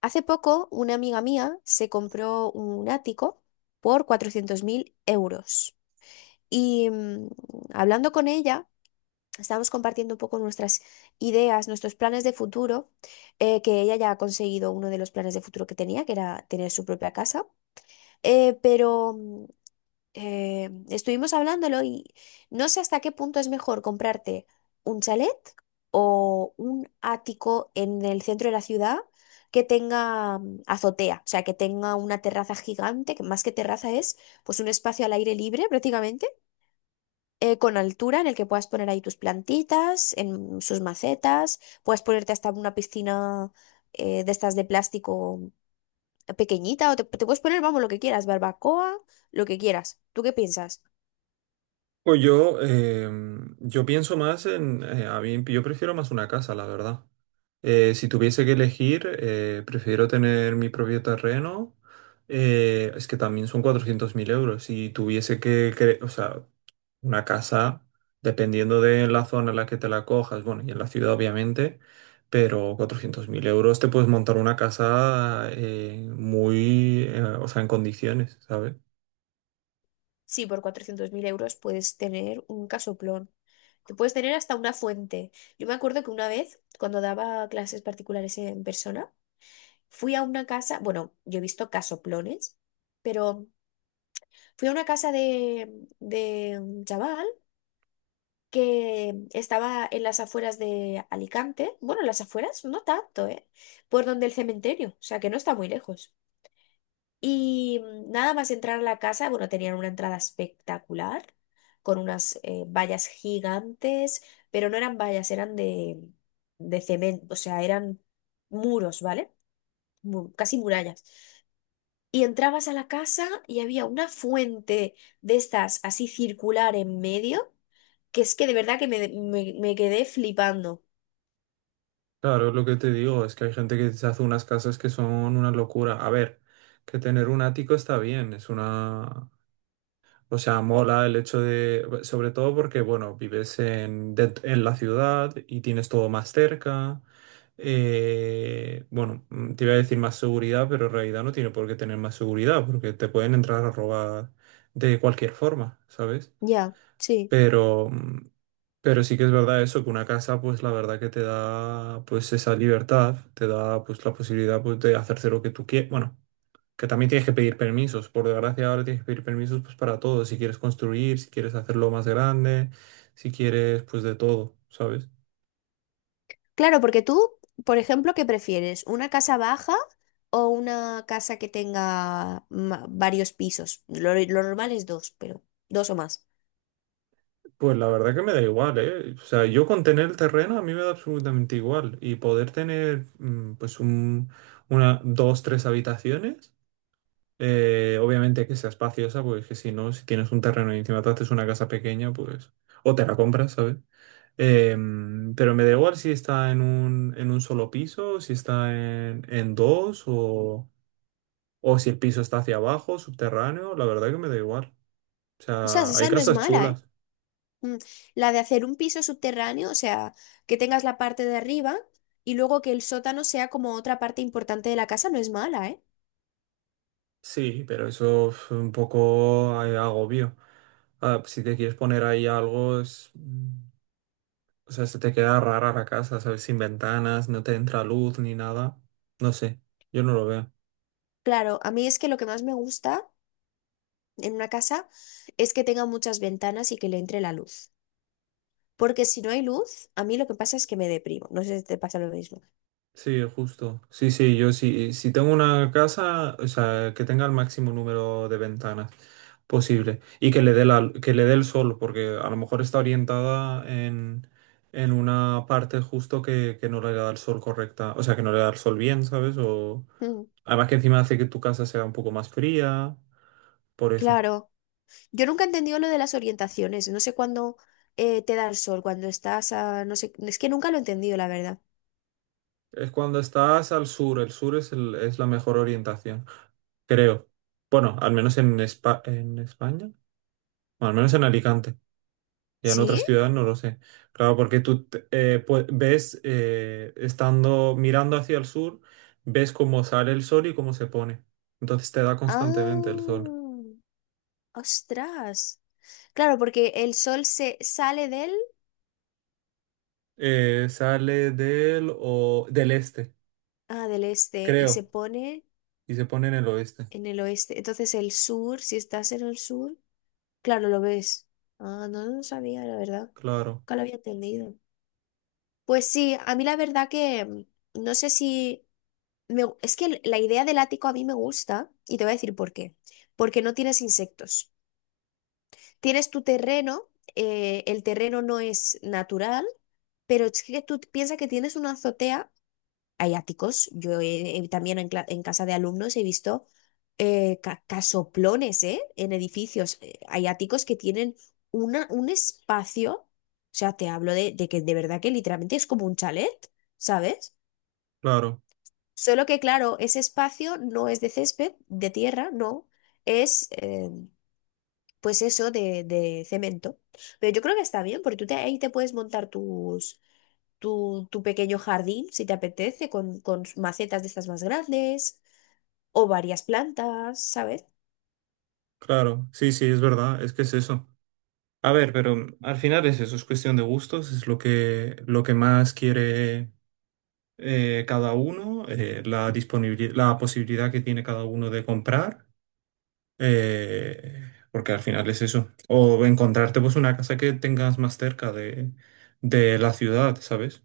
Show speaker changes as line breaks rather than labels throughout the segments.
Hace poco, una amiga mía se compró un ático por 400.000 euros. Y mm, hablando con ella, estábamos compartiendo un poco nuestras ideas, nuestros planes de futuro, que ella ya ha conseguido uno de los planes de futuro que tenía, que era tener su propia casa. Eh, pero mm, estuvimos hablándolo y no sé hasta qué punto es mejor comprarte un chalet o un ático en el centro de la ciudad que tenga azotea, o sea, que tenga una terraza gigante, que más que terraza es pues un espacio al aire libre prácticamente, con altura en el que puedas poner ahí tus plantitas, en sus macetas, puedes ponerte hasta una piscina de estas de plástico pequeñita o te puedes poner, vamos, lo que quieras, barbacoa, lo que quieras. ¿Tú qué piensas?
Pues yo pienso más a mí, yo prefiero más una casa, la verdad. Si tuviese que elegir, prefiero tener mi propio terreno. Es que también son 400.000 euros. Si tuviese o sea, una casa, dependiendo de la zona en la que te la cojas, bueno, y en la ciudad obviamente, pero 400.000 euros te puedes montar una casa muy, o sea, en condiciones, ¿sabes?
Sí, por 400.000 euros puedes tener un casoplón. Te puedes tener hasta una fuente. Yo me acuerdo que una vez, cuando daba clases particulares en persona, fui a una casa, bueno, yo he visto casoplones, pero fui a una casa de un chaval que estaba en las afueras de Alicante, bueno, en las afueras no tanto, ¿eh? Por donde el cementerio, o sea que no está muy lejos. Nada más entrar a la casa, bueno, tenían una entrada espectacular, con unas vallas gigantes, pero no eran vallas, eran de cemento, o sea, eran muros, ¿vale? Mu- casi murallas. Y entrabas a la casa y había una fuente de estas así circular en medio, que es que de verdad que me quedé flipando.
Claro, es lo que te digo, es que hay gente que se hace unas casas que son una locura. A ver, que tener un ático está bien, es una... O sea, mola el hecho de... Sobre todo porque, bueno, vives en la ciudad y tienes todo más cerca. Bueno, te iba a decir más seguridad, pero en realidad no tiene por qué tener más seguridad, porque te pueden entrar a robar de cualquier forma, ¿sabes?
Ya, sí.
Pero, mm, pero sí que es verdad eso, que una casa, pues la verdad que te da pues esa libertad, te da pues la posibilidad pues, de hacerse lo que tú quieras. Bueno, que también tienes que pedir permisos. Por desgracia, ahora tienes que pedir permisos pues para todo. Si quieres construir, si quieres hacerlo más grande, si quieres pues de todo, ¿sabes?
Claro, porque tú, por ejemplo, ¿qué prefieres? ¿Una casa baja o una casa que tenga ma- varios pisos? Lo normal es dos, pero dos o más.
Pues la verdad que me da igual, ¿eh? O sea, yo con tener el terreno a mí me da absolutamente igual. Y poder tener pues un, una, dos, tres habitaciones. Obviamente hay que sea espaciosa, porque es que si no, si tienes un terreno y encima te haces una casa pequeña, pues. O te la compras, ¿sabes? Pero me da igual si está en un solo piso, si está en dos, o si el piso está hacia abajo, subterráneo, la verdad que me da igual. O
O sea,
sea,
si
hay
esa no es
casas
mala, ¿eh?
chulas.
Mm, la de hacer un piso subterráneo, o sea, que tengas la parte de arriba y luego que el sótano sea como otra parte importante de la casa, no es mala, ¿eh?
Sí, pero eso es un poco agobio. Ah, si te quieres poner ahí algo, es. O sea, se te queda rara la casa, ¿sabes? Sin ventanas, no te entra luz ni nada. No sé, yo no lo veo.
Claro, a mí es que lo que más me gusta en una casa es que tenga muchas ventanas y que le entre la luz. Porque si no hay luz, a mí lo que pasa es que me deprimo. No sé si te pasa lo mismo.
Sí, justo. Sí, sí, yo sí. Si tengo una casa, o sea, que tenga el máximo número de ventanas posible y que le dé el sol, porque a lo mejor está orientada en una parte justo que no le da el sol correcta, o sea, que no le da el sol bien, ¿sabes? O
Mm.
además que encima hace que tu casa sea un poco más fría, por eso.
Claro, yo nunca he entendido lo de las orientaciones, no sé cuándo te da el sol, cuando estás a, no sé, es que nunca lo he entendido, la verdad.
Es cuando estás al sur, el sur es la mejor orientación, creo. Bueno, al menos en España, o al menos en Alicante, y en
¿Sí?
otras ciudades no lo sé. Claro, porque tú ves, estando mirando hacia el sur, ves cómo sale el sol y cómo se pone. Entonces te da constantemente el
Ah,
sol.
ostras. Claro, porque el sol se sale del,
Sale del este,
Ah, del este y se
creo,
pone
y se pone en el oeste.
en el oeste, entonces el sur, si estás en el sur, claro, lo ves. Ah, no lo sabía, la verdad,
Claro,
nunca lo había entendido. Pues sí, a mí la verdad que no sé si... Me gu- es que la idea del ático a mí me gusta y te voy a decir por qué. Porque no tienes insectos. Tienes tu terreno, el terreno no es natural, pero es que tú piensas que tienes una azotea, hay áticos, también en, cla- en casa de alumnos he visto ca- casoplones, ¿eh? En edificios, hay áticos que tienen un espacio, o sea, te hablo de que de verdad que literalmente es como un chalet, ¿sabes?
claro,
Solo que, claro, ese espacio no es de césped, de tierra, no, es pues eso de cemento. Pero yo creo que está bien, porque tú te- ahí te puedes montar tu pequeño jardín, si te apetece, con macetas de estas más grandes o varias plantas, ¿sabes?
claro. Sí, sí, es verdad, es que es eso. A ver, pero al final es eso, es cuestión de gustos, es lo que, lo que, más quiere cada uno, la disponibilidad, la posibilidad que tiene cada uno de comprar, porque al final es eso. O encontrarte pues una casa que tengas más cerca de la ciudad, ¿sabes?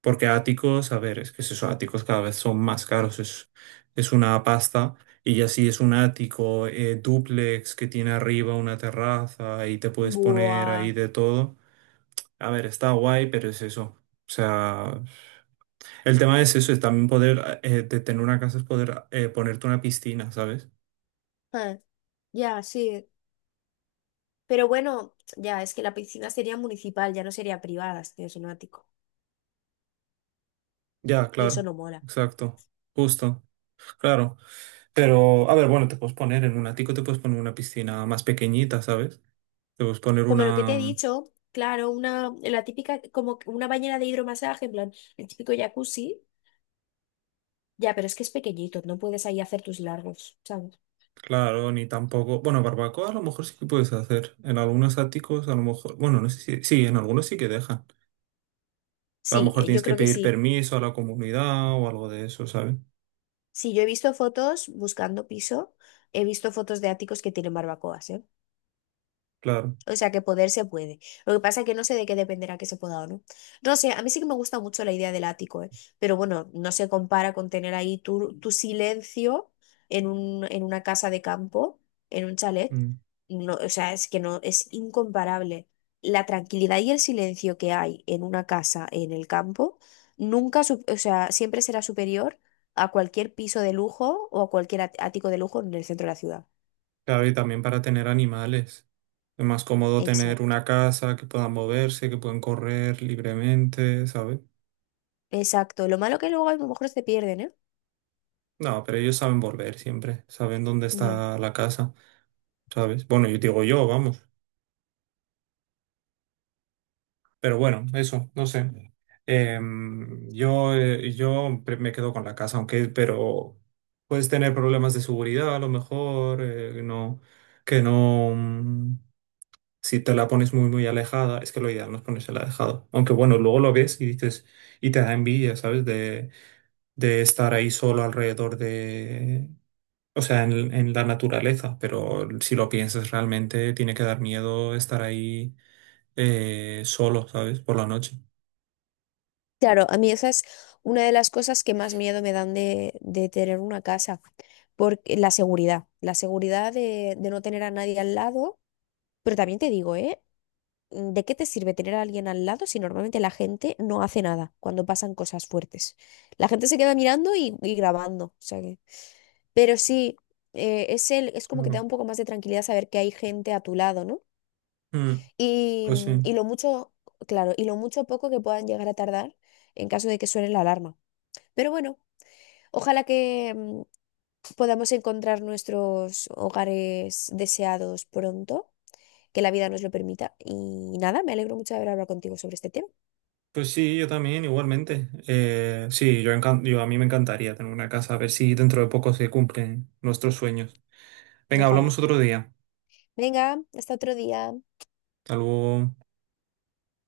Porque áticos, a ver, es que es eso, áticos cada vez son más caros, es una pasta. Y ya si es un ático, dúplex que tiene arriba una terraza y te puedes poner
Buah.
ahí de todo. A ver, está guay, pero es eso. O sea, el tema es eso, es también poder, de tener una casa es poder ponerte una piscina, ¿sabes?
Ah, ya, sí. Pero bueno, ya, es que la piscina sería municipal, ya no sería privada, si tienes un ático.
Ya,
Y eso
claro,
no mola.
exacto, justo, claro. Pero, a ver, bueno, te puedes poner en un ático, te puedes poner una piscina más pequeñita, ¿sabes? Te puedes poner
Como lo que te he
una,
dicho, claro, la típica, como que una bañera de hidromasaje, en plan, el típico jacuzzi, ya, pero es que es pequeñito, no puedes ahí hacer tus largos, ¿sabes?
claro, ni tampoco, bueno, barbacoa a lo mejor sí que puedes hacer. En algunos áticos, a lo mejor, bueno, no sé si, sí, en algunos sí que dejan. A lo
Sí,
mejor tienes
yo
que
creo que
pedir
sí.
permiso a la comunidad o algo de eso, ¿sabes?
Sí, yo he visto fotos buscando piso, he visto fotos de áticos que tienen barbacoas, ¿eh?
Claro.
O sea, que poder se puede. Lo que pasa es que no sé de qué dependerá que se pueda o no. No sé, a mí sí que me gusta mucho la idea del ático, ¿eh? Pero bueno, no se compara con tener ahí tu silencio en una casa de campo, en un chalet.
Mm.
No, o sea, es que no, es incomparable. La tranquilidad y el silencio que hay en una casa en el campo, nunca, su- o sea, siempre será superior a cualquier piso de lujo o a cualquier at- ático de lujo en el centro de la ciudad.
Claro, y también para tener animales. Es más cómodo tener
Exacto.
una casa que puedan moverse, que pueden correr libremente, ¿sabes?
Exacto. Lo malo que luego a lo mejor se pierden, ¿eh?
No, pero ellos saben volver siempre, saben dónde
Ya.
está la casa, ¿sabes? Bueno, yo digo yo, vamos. Pero bueno, eso, no sé. Yo me quedo con la casa, aunque, pero puedes tener problemas de seguridad a lo mejor, no, que no, si te la pones muy, muy alejada, es que lo ideal no es ponérsela alejado. Aunque bueno, luego lo ves y dices, y te da envidia, ¿sabes? De estar ahí solo alrededor de, o sea, en la naturaleza, pero si lo piensas realmente, tiene que dar miedo estar ahí solo, ¿sabes? Por la noche.
Claro, a mí esa es una de las cosas que más miedo me dan de tener una casa, porque la seguridad de no tener a nadie al lado, pero también te digo, ¿eh? Mm, ¿de qué te sirve tener a alguien al lado si normalmente la gente no hace nada cuando pasan cosas fuertes? La gente se queda mirando y grabando, o sea que... Pero sí, es el, es como que te da
Claro.
un poco más de tranquilidad saber que hay gente a tu lado, ¿no?
Mm,
Y,
pues sí.
y lo mucho, claro, y lo mucho o poco que puedan llegar a tardar en caso de que suene la alarma. Pero bueno, ojalá que podamos encontrar nuestros hogares deseados pronto, que la vida nos lo permita. Y nada, me alegro mucho de haber hablado contigo sobre este tema.
Pues sí, yo también, igualmente. Sí, yo, encan- yo a mí me encantaría tener una casa, a ver si dentro de poco se cumplen nuestros sueños. Venga,
Ojalá.
hablamos otro día.
Venga, hasta otro día.
Hasta luego.